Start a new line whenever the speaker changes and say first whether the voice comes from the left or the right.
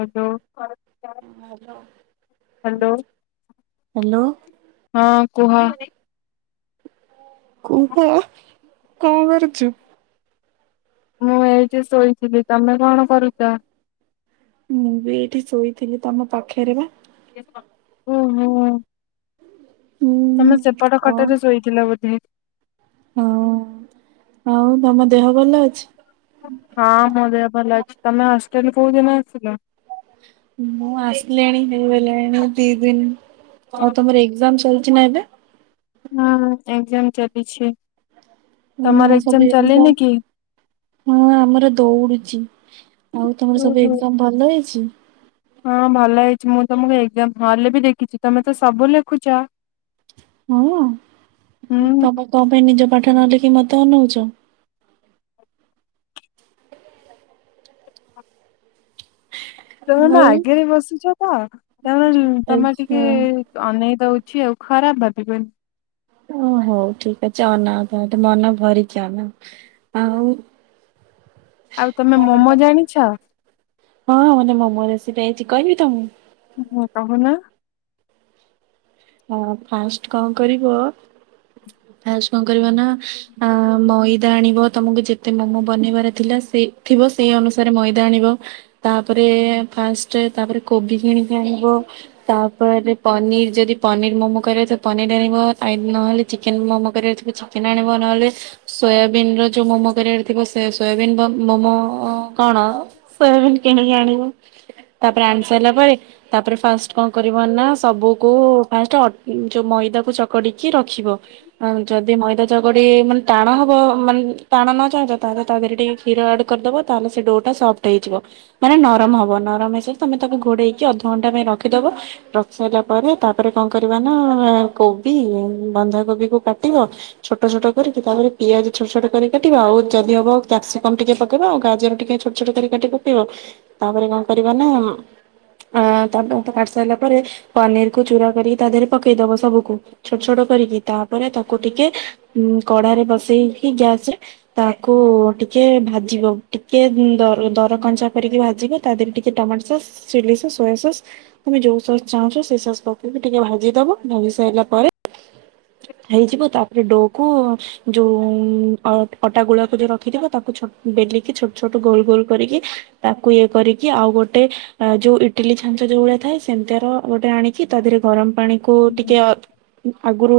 left: Hello
right: hello
left: hello. ହଁ କୁହ।
right: କୁହ କଣ କରୁଚୁ?
left: ମୁଁ ଏଇଠି ଶୋଇଥିଲି, ତମେ କଣ କରୁଛ?
right: ମୁଁ ବି ଏଇଠି ଶୋଇଥିଲି ତମ ପାଖରେ ବା।
left: ଓହୋ।
right: ହୁଁ
left: ତମେ ସେପଟ
right: ଆଉ
left: ଖଟରେ ଶୋଇଥିଲ ବୋଧେ।
right: ହଁ ଆଉ ତମ ଦେହ ଭଲ ଅଛି?
left: ହଁ ମୋ ଦେହ ଭଲ ଅଛି, ତମେ ହଷ୍ଟେଲରେ କୋଉଦିନ ଆସିଲ?
right: ମୁଁ ଆସିଲିଣି ହେଇଗଲାଣି ଦି ଦିନ, ଆଉ ତମର ଏକ୍ଜାମ ଚାଲିଛି ନା ଏବେ?
left: ହଁ ଏକଜାମ ଚାଲିଛି।
right: ହ
left: ତମର
right: ହଁ ସବୁ
left: ଏକ୍ଜାମ
right: ଏଗ୍ ଜମ
left: ଚାଲିନି କି?
right: ହଁ ଆମର ଦୌଡୁଛି ଆଉ ତମର ସବୁ
left: ଓହୋ
right: ଏଜାମ ଭଲ ହେଇଛି।
left: ହଁ ଭଲ ହେଇଛି ମୁଁ ତମକୁ ଏଜାମ ହଲ ବି ଦେଖିଛି ତମେ ତ ସବୁ ଲେଖୁଛ।
right: ହଁ
left: ହୁଁ
right: ତମେ କ ପାଇଁ ନିଜ ପାଠ ନହେଲେ କିି ମତେ ଅନଉଛ।
left: ତମେ ମୋ
right: ଆଉ
left: ଆଗରେ ବସୁଛ ତ ତାମାନେ ତମେ ଟିକେ
right: ଆଚ୍ଛା
left: ଅନେଇ ଦଉଛି ଆଉ ଖରାପ ଭାବିବନି।
right: ଓ ହଉ ଠିକ ଅଛି ଅନାଅ ତାହେଲେ ମନ ଭରିକି ଅନାଅ ଆଉ।
left: ଆଉ ତମେ ମୋମୋ ଜାଣିଛ
right: [inaudible] ହଁ ମତେ ମୋମୋ ରେସିପିି ଆଇଚି କହିବି ତମକୁ।
left: ହୁଁ କହୁନ।
right: ହଁ ଫାଷ୍ଟ କଣ କରିବ, ଫାଷ୍ଟ କଁ କରିବ ନା। ଆ ମଇଦା ଆଣିବ ତମକୁ ଯେତେ ମୋମୋ ବନେଇବାର ଥିଲା ସେ ଥିବ ସେଇ ଅନୁସାରେ ମଇଦା ଆଣିବ। ତାପରେ ଫାଷ୍ଟ ତାପରେ କୋବି କିଣି କି ଆଣିବ। ତାପରେ ପନିର ଯଦି ପନିର୍ ମୋମୋ କରଥିବ ପନିର୍ ଆଣିବ ଆଇ ନହେଲେ ଚିକେନ ମୋମୋ କରଥିବେ ଚିକେନ୍ ଆଣିବ ନହେଲେ ସୋୟାବିିନ ର ଯୋଉ ମୋମୋ କରିବାର ଥିବ ସେ ସୋୟାବନ ମୋମୋ କଣ ସୋୟାବିିନ କିଣିକି ଆଣିବ। ତାପରେ ଆଣସାଇଲା ପରେ ତାପରେ ଫାଷ୍ଟ କଣ କରିବ ନା ସବୁକୁ ଫାଷ୍ଟ ଅ ମଇଦାକୁ ଚକଡିକି ରଖିବ। ଆଉ ଯଦି ମଇଦା ଚକଟି ମାନେ ଟାଣ ହବ ମାନେ ଟାଣ ନ ଚାହୁଁଛ ତାେ ତା ଦେହରେ ଟିକେ କ୍ଷୀର ଆଡ଼୍ କରିଦବ ତାହେଲେ ସେ ଡୋଟା ସଫ୍ଟ ହେଇଯିବ। ମାନେ ନରମ ହବ ନରମ ହେଇ ଶାଇଲେତମେ ତାକୁ ଘୋଡେଇକି ଅଧଘଣ୍ଟା ପାଇଁ ରଖିଦବ ରଖସାଇଲା ପରେ ତା ତାପରେ କଣ କରିବା ନା କୋବି ବନ୍ଧାକୋବି କୁ କାଟିବ। ଛୋଟ ଛୋଟ କରିକି ତାପରେ ପିଆଜ ଛୋଟ ଛୋଟ କରି କାଟିବା ଆଉ ଯଦି ହବ କ୍ୟାପସିକମ୍ ଟିକେ ପକେଇବା ଆଉ ଗାଜର ଟିକେ ଛୋ ଛୋଟ କରି କାଟି ପକେଇବ ତାପରେ କଣ କରିବା ନା ହଁ ତାପରେ [unintelligible] କାଟି ସାରିଲା ପରେ ପନିର୍ ତାକୁ ଚୁରା କରିକି ତା ଦେହରେ ପକେଇଦବ ସବୁକୁ ଛୋଟ-ଛୋଟ କରିକି ତାପରେ ତାକୁ ଟିକେ ଉଁ କଡ଼ା ରେ ବସେଇ କି ଗ୍ୟାସ୍ ରେ ତାକୁ ଟିକେ ଭାଜିବ, ଟିକେ ଦର ଦରକଞ୍ଚା କରିକି ଭାଜିବ। ତା ଦେରେ ଟିକେ tomato sauce, chilli sauce, soya sauce ତମେ ଯୋଉ ସସ୍ ଚାହୁଁଚ ସେଇ ସସ୍ ପକେଇକି ଟିକେ ଭାଜିଦବ ଭାଜି ସାଇଲା ପରେ ହେଇଯିବ, ତାପରେ ଡୋକୁ ଯୋଉ ଅ ଅଟା ଗୁଳାକୁ ଯୋଉ ରଖିଥିବ, ତାକୁ ଛୋ ବେଲିକି ଛୋଟ-ଛୋଟ ଗୋଲ୍-ଗୋଲ୍ କରିକି ତାକୁ ଇଏ କରିକି ଆଉ ଗୋଟେ ଆ ଯୋଉ ଇଟିଲି ଛାଞ୍ଚ ଯୋଉ ଭଳିଆ ଥାଏ ସେମ୍ତିଆର ଗୋଟେ ଆଣି କି ତା ଦେରେ ଗରମ୍ ପାଣିକୁ ଟିକେ ଆଗୁରୁ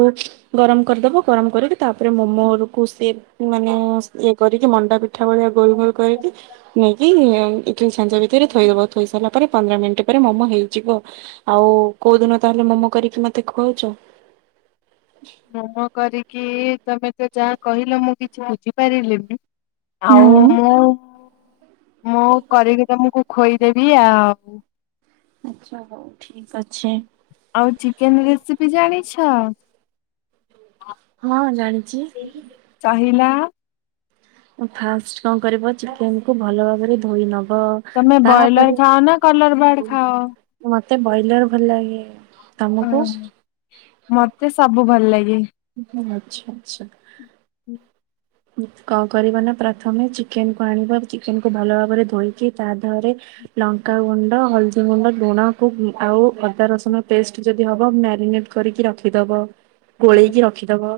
right: ଗରମ୍ କରିଦବ, ଗରମ୍ କରିକି ତାପରେ ମୋମୋର୍ କୁ ସେ ମାନେ [unintelligible] କରିକି ମଣ୍ଡା ପିଠା ଭଳିଆ ଗୋଲ୍-ଗୋଲ୍ କରିକି ନେଇକି ଇଟିଲି ଛାଞ୍ଚ ଭିତେରେ ଥୋଇଦବ, ଥୋଇ ସାରିଲା ପରେ ପନ୍ଦର ମିନିଟ୍ ପରେ ମୋମୋ ହେଇଯିବ। ଆଉ କୋଉଦିନ ତାହେଲେ ମୋମୋ କରିକି ମତେ ଖୁଆଉଚ?
left: ମୋମୋ କରିକି ତମେ ତ ଯାହା କହିଲ ମୁଁ କିଛି ବୁଝିପାରିଲିିନି। ଆଉ
right: ହୁଁ
left: ମୁଁ-ମୁଁ କରିକି ତମୁକୁ ଖୋଇଦେବି ଆଉ।
right: ଆଚ୍ଛା ହଉ ଠିକ୍ ଅଛି।
left: ଆଉ ଚିକେନ୍ ରେସିପି ଜାଣିଛ?
right: ହଁ ଜାଣିଚି।
left: କହିିଲ।
right: ଫାଷ୍ଟ୍ କଣ କରିବ ଚିକେନ୍ କୁ ଭଲ ଭାବରେ ଧୋଇ ନବ।
left: ତମେ ବଏଲର୍
right: ତାପରେ
left: ଖାଅ ନା କଲର୍ ବାର୍ଡ ଖାଅ?
right: ମତେ ବଏଲର୍ ଭଲ୍ ଲାଗେ। ତମକୁ?
left: ମତେ ସବୁ ଭଲ୍ ଲାଗେ।
right: [unintelligible] ଆଚ୍ଛା-ଆଚ୍ଛା।
left: ହୁଁ।
right: କଣ କରିବ ନା ପ୍ରଥମେ ଚିକେନ୍ କୁ ଆଣିବା ଚିକେନ୍ କୁ ଭଲ ଭାବରେ ଧୋଇକି ତା ଦେହରେ ଲଙ୍କା ଗୁଣ୍ଡ, ହଳଦୀ ଗୁଣ୍ଡ, ଲୁଣ କୁ ଆଉ ଅଦା ରସୁଣ ପେଷ୍ଟ ଯଦି ହବ ମ୍ୟାରିନେଟ୍ କରିକି ରଖିଦବ। ଗୋଳେଇକି ରଖିଦବ,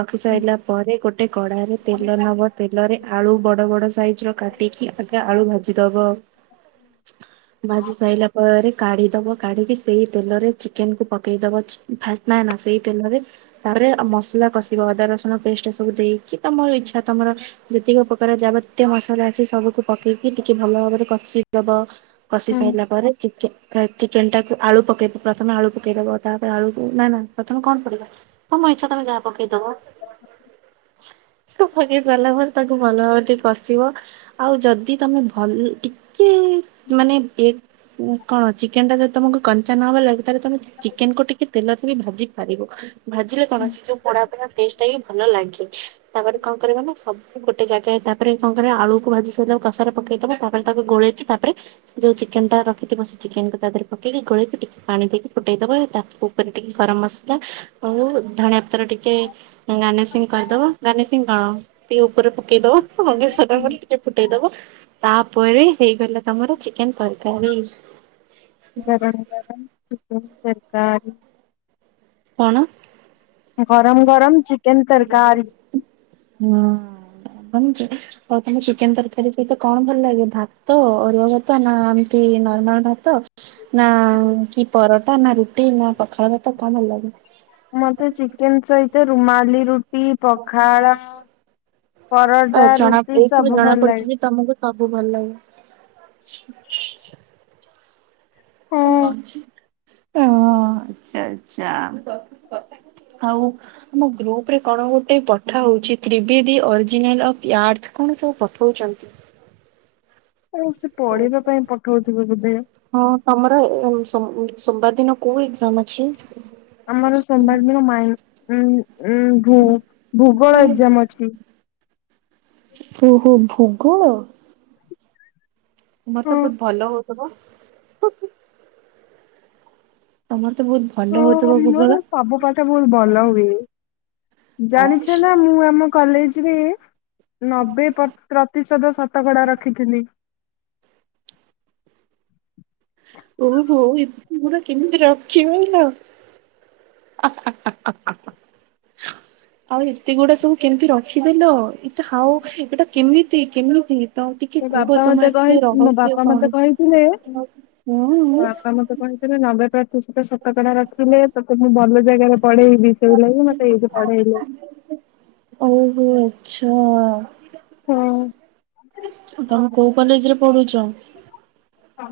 right: ରଖି ସାଇଲା ପରେ ଗୋଟେ କଡାରେ ତେଲ ନବ, ତେଲରେ ଆଳୁ ବଡ-ବଡ ସାଇଜ୍ ର କାଟିକି ଆଗେ ଆଳୁ ଭାଜିଦବ। ଭାଜିି ସାଇଲା ପରେ କାଢ଼ି ଦବ, କାଢ଼ିକି ସେଇ ତେଲରେ ଚିକେନ୍ କୁ ପକେଇଦବ ଫାଷ୍ଟ ନା-ନା ସେଇ ତେଲରେ ତାପରେ ମସଲା କଷିବ ଅଦା ରସୁଣ ପେଷ୍ଟ ସବୁ ଦେଇକି ତମ ଇଛା ତମର ଯେତିକି ପକାର ଯାବତ୍ୟ ମସଲା ଅଛି ସବୁକୁ ପକେଇକି ଟିକେ ଭଲ ଭାବରେ କଷିଦବ। କଷି ସାଇଲା ପରେ ଚିକେନ୍ [unintelligible] ଚିକେନ୍ ଟାକୁ ଆଳୁ ପକେଇବ ପ୍ରଥମେ ଆଳୁ ପକେଇଦବ, ତାପରେ ଆଳୁକୁ ନାଁ-ନାଁ ପ୍ରଥମେ କଣ ପଡ଼ିବ? ତମ ଇଚ୍ଛା ତମେ ଯହା ପକେଇଦବ। ପକେଇ ସାରିଲା ପରେ ତାକୁ ଭଲ ଭାବରେ ଟିକେ କସିବ, ଆଉ ଯଦି ତମେ ଭଲ ଟି କେ ମାନେ ଏ କଣ ଚିକେନ୍ ଟା ଯଦି ତମକୁ କଞ୍ଚା ନ ଭଲ ଲାଗେ ତାହେଲେ ତମେ ଚିକେନ୍ କୁ ଟିକେ ତେଲରେ ବି ଭାଜି ପାରିବ। ଭାଜିଲେ କଣ ସେଯୋଉ ପୋଡା-ପୋଡା ଟେଷ୍ଟଟା ହିଁ ଭଲ ଲାଗେ। ତାପରେ କଣ କରିବ ନା ସବୁ ଗୋଟେ ଜାଗା ତାପରେ କଣ କରିବ ଆଳୁକୁ ଭାଜି ସାରିଲ କଂସାରେ ପକେଇଦବ ତାପରେ ତାକୁ ଗୋଳେଇକି ତାପରେ ଯୋଉ ଚିକେନ୍ ଟା ରଖିଥିବ ସେ ଚିକେନ୍ ତାଦେରେ ପକେଇକି ଗୋଳେଇକି ଟିକେ ପାଣି ଦେଇକି ଫୁଟେଇ ଦବ, ତା ଉପରେ ଟିକେ ଗରମ୍ ମସଲା ଆଉ ଧଣିଆ ପତର ଟିକେ ଗାର୍ନିଶିଂ କରିଦବ। ଦାନିସିଙ୍ଗ କଣ ଟିକେ ଉପରେ ପକେଇଦବ [unintelligible] ଟିକେ ଫୁଟେଇଦବ। ତାପରେ ହେଇଗଲା ତମର ଚିକେନ୍ ତରକାରୀ।
left: [unintelligible]
right: କଣ?
left: ଗରମ ଗରମ ଚିକେନ୍ ତରକାରୀ।
right: ହଁ ତମେ ଚିକେ ଆଉ ତମେ ଚିକେନ ତରକାରୀ ସହିତ କଣ ଭଲ ଲାଗେ ଭାତ, ଅରୁଆଭାତ, ନା ଏମତି ନର୍ମାଲ ଭାତ। ନା କି ପରଟା ନା ରୁଟି ନା ପଖାଳ ଭାତ କଣ ଭଲ ଲାଗେ?
left: ମତେ ଚିକେନ୍ ସହିତ ରୁମାଲି ରୁ ଟି, ପଖାଳ,
right: ତ
left: ପରଟା,
right: ଜଣା
left: ରୁଟି
right: ଏଇଥିରୁ
left: ସବୁ
right: ଜଣା
left: ଭଲ
right: ପଡୁଛି
left: ଲାଗେ।
right: ଯେ ତମକୁ ସବୁ ଭଲ ଲାଗେ। କଣ ହୋଉଛି? ଏ ହଁ ଆଚ୍ଛା ଆଚ୍ଛା, ଆଉ ଆମ ଗ୍ରୁପରେ କଣ ଗୋଟେ ପଠାହଉଛି ତ୍ରିବେଦୀ ଅରିଜିନାଲ ୟାର୍ଥ କଣ ସବୁ ପଠଉଛନ୍ତି?
left: ଆଉ ସେ ପଢ଼ିବା ପାଇଁ ପଠଉଥିବେ ବୋଧେ।
right: ହଁ ତମର ଏ ସୋମ୍ ସୋମବାର ଦିନ କୋଉ ଏକ୍ଜାମ୍ ଅଛି?
left: ଆମର ସୋମବାର ଦିନ ମାଇନ୍ ଉଁ ଉଁ ଭୂ ଭୂଗୋଳ ଏକ୍ଜାମ ଅଛି।
right: ଓହୋ ଭୂଗୋଳ। ତମର ତ
left: ହଁ
right: ବହୁତ ଭଲ ହଉଥିବ। ତମର ତ ବହୁତ ଭଲ
left: ହଁ
right: ହଉଥିବ ଭୂଗୋଳ।
left: ମୋର ସବୁ ପାଠ ବହୁତ ଭଲ ହୁଏ, ଜାଣିଛ
right: ଆଚ୍ଛା
left: ନା ମୁଁ ଆମ କଲେଜରେ ନବେ ପତ୍ ପ୍ରତିଶତ ଶତକଡା ରଖିଥିଲି।
right: ଓହୋ ଏତେଗୁଡ଼ା କେମିତି ରଖିପାଇଲ? ଆଉ ଏତେଗୁଡ଼ା ସବୁ କେମତି ରଖିଦେଲ? ହଉ ଏଇଟା କେମିତି କେମିତି? ତ ଟିକେ
left: ମୋ
right: କୁହ
left: ବାପା
right: ତମ
left: ମତେ କହି
right: ଏତେ
left: ମୋ
right: ରହସ୍ୟ
left: ବାପା ମତେ
right: କଣ?
left: କହିଥିଲେ
right: ହଁ।
left: ଆପଣ କେବେ ନବେ ପ୍ରତିଶତ ଶତକଡା ରଖିଲେ ତାକୁ ମୁଁ ଭଲ ଜାଗାରେ ପଢେଇବି। ସେଇଲାଗି ମତେ ଏଇଠି ପଢେଇଲେ।
right: ଓହୋ ଆଚ୍ଛା। ତମେ କୋଉ କଲେଜରେ ପଢୁଛ?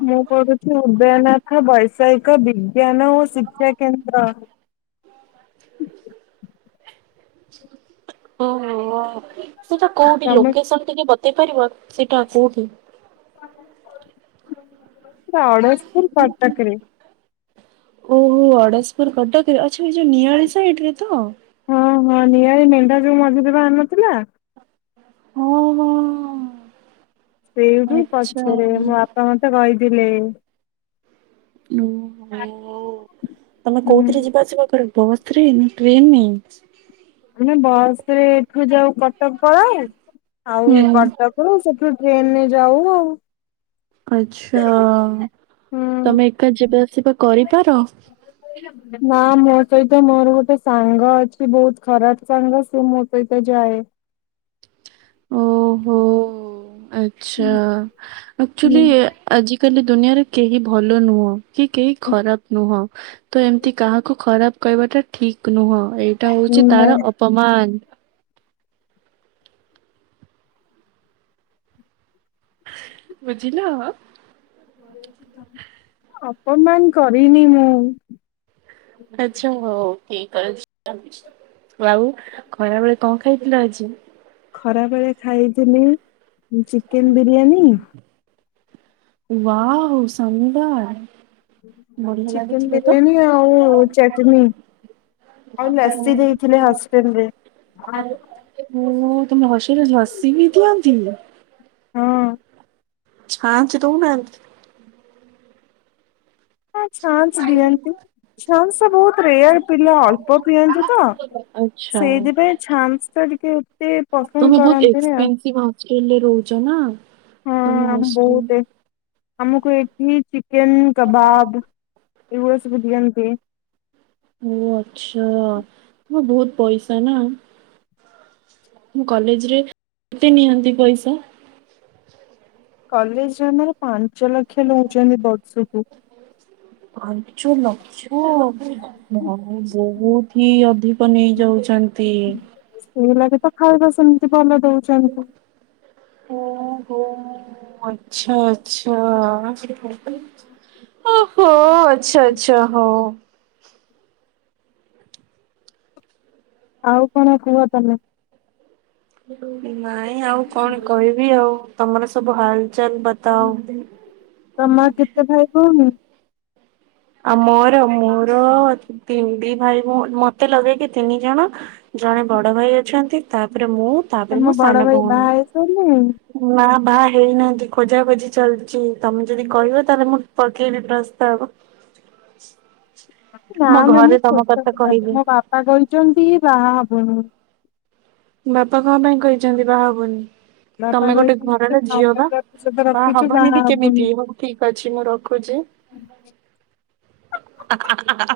left: ମୁଁ ପଢୁଛି ଉଦୟନାଥ ବୈଷୟିକ ବିଜ୍ଞାନ ଓ ଶିକ୍ଷାକେନ୍ଦ୍ର।
right: ଓହୋ ସେଟା କୋଉଠି
left: ତମେ
right: ଲୋକେସନ ଟିକେ ବତେଇ ପାରିବ ସେଇଟା କୋଉଠି?
left: ଅଡ଼ଶପୁର କଟକରେ।
right: ଓହୋ ଅଡ଼ଶପୁର କଟକରେ, ଆଚ୍ଛା ଏଇ ଯୋଉ ନିଆଳି ସାଇଡ଼ରେ ତ?
left: ହଁ ହଁ ନିଆଳି ମେଣ୍ଢା ଯୋଉ ମଝିରେ ବାହାରିନଥିଲା।
right: ହଁ ହଁ।
left: ସେଇଠୁ
right: ଆଚ୍ଛା।
left: ପଛରେ ମୋ ବାପା ମତେ କହିଥିଲେ।
right: ଓହୋ ତମେ
left: ହୁଁ।
right: କୋଉଥିରେ ଯିବା ଆସିବା କର? ବସରେ ନା ଟ୍ରେନରେ?
left: ମାନେ ବସରେ ଏଠୁ ଯାଉ କଟକ ପଳାଉ ଆଉ
right: ହୁଁ
left: କଟକ ପଳଉ ସେଠୁ ଟ୍ରେନରେ ଯାଉ ଆଉ।
right: ଆଚ୍ଛା
left: ହୁଁ।
right: ତମେ ଏକା ଯିବା ଆସିବା କରିପାର?
left: [inaudible] ନା ମୋ ସହିତ ମୋର ଗୋଟେ ସାଙ୍ଗ ଅଛି ବହୁତ ଖରାପ ସାଙ୍ଗ ସେ ମୋ ସହିତ ଯାଏ।
right: ଓହୋ ଆଚ୍ଛା, ଆକ୍ଚୁଲି ଆଜିକାଲି ଦୁନିଆରେ କେହି ଭଲ ନୁହଁ। କି କେହି ଖରାପ ନୁହଁ ତ ଏମତି କାହାକୁ ଖରାପ କହିବାଟା ଠିକ୍ ନୁହଁ। ଏଇଟା
left: ହୁଁ
right: ହେଉଛି ତାର ଅପମାନ। ବୁଝିଲ।
left: ଅପମାନ କରିନି ମୁଁ।
right: ଆଚ୍ଛା ହଉ ଠିକ ଅଛି ଆଉ ଖରାବେଳେ କଣ ଖାଇଥିଲ ଆଜି।
left: ଖରାବେଳେ ଖାଇଥିଲି chicken biryani.
right: Wow ସାନ୍ଦାର।
left: [inaudible] Chicken biryani ଆଉ ଚଟନୀ। ଆଉ ଲସି ଦେଇଥିଲେ ହଷ୍ଟେଲରେ।
right: ଓହୋ ତମ ହଷ୍ଟେଲରେ ଲାସି ବି ଦିଅନ୍ତି।
left: ହଁ।
right: ଛାଞ୍ଚ ଦଉନାହାନ୍ତି?
left: ହଁ ଛାଞ୍ଚ ଦିଅନ୍ତି। ଛାନ୍ସଟା ବହୁତ ରେୟାର ପିଲା ଅଳ୍ପ ପିଅନ୍ତି ତ
right: ଆଚ୍ଛା
left: ସେଇଥିପାଇଁ ଛାନ୍ସ ଟା ଟିକେ ପସନ୍ଦ
right: ତମେ ବହୁତ
left: କରନ୍ତିନି ଆଉ
right: ଏକ୍ସପେନସିଭ ହଷ୍ଟେଲରେ ରହୁଚ ନା? ତମ
left: ହଁ ଆମ
right: ହଷ୍ଟେଲ
left: ବହୁତ ଏକ୍ସ ଆମକୁ ଏଠି ଚିକେନ କବାବ ଉଇଆ ସବୁ ଦିଅନ୍ତି।
right: ଓ ଆଛା ତ ବହୁତ ପଇସା ନା। ଉଁ କଲେଜରେ କେତେ ନିଅନ୍ତି ପଇସା?
left: କଲେଜରେ ଆମର ପାଞ୍ଚ ଲକ୍ଷ ନଉଛନ୍ତି ବର୍ଷୁକୁୁ।
right: ପାଞ୍ଚ ଲ ହଁ ଭା ବହୁତ ହି ଅଧିକ ନେଇ ଯାଉଛନ୍ତି।
left: ସେଇ ଲାଗି ତ ଖାଇବା ସେମିତି ଭଲ ଦଉଛି। ସେମତି।
right: ଓ ହୋ ଆଚଛା ଆଚଛା। ଓ ହୋ ଆଚ୍ଛା ଆଚ୍ଛା ହଁ।
left: ଆଉ କଣ କୁହ ତମେ।
right: ନାଇଁ ଆଉ କଣ କହିବି ଆଉ ତମର ସବୁ ହାଲଚାଲ ବ
left: ତମର କେତେ ଭାଇ ଭଉଣି?
right: ଆଉ ମୋର ମୋର ତିନ ଦି ଭାଇ ଭ ମୋତେ ଲଗେଇକି ତିନି ଜଣ। ଜଣେ ବଡ ଭାଇ ଅଛନ୍ତି ତାପରେ ମୁଁ। ତାପରେ ମୋ
left: ତମ
right: ସାନ
left: ବଡ ଭାଇ
right: ଭଉଣୀ।
left: ବାହା ହେଇସାରିଲଣି?
right: ନା ବାହା ହେଇନାହାନ୍ତି ଖୋଜା ଖୋଜି ଚାଲିଛି ତମେ ଯଦି କହିବ ତାହେଲେ ମୁଁ ପକେଇବି ପ୍ରସ୍ତାବ
left: ନା
right: ମୋ
left: ନା ମୁଁ
right: ଘରେ ତମ
left: ଛୋଟ
right: କଥା
left: ପିଲାଟେ
right: କହିବି।
left: ମୋ ବାପା କହିଛନ୍ତି ବାହା ହବୁନୁ।
right: ବାପା କଣ ପାଇଁ କହିଛନ୍ତି ବାହା ହବନି?
left: ବାପା
right: ତମେ ଗୋଟେ
left: କହିଛନ୍ତି ତୁ
right: ଘରର ଝିଅ ବା
left: ଅପେକ୍ଷା ତୁ ସହିତ
right: ବାହା
left: ରଖିଛୁ
right: ହବନି ବି
left: ହବୁନି।
right: କେମିତି ହବ ଠିକ ଅଛି ମୁଁ ରଖୁଛି।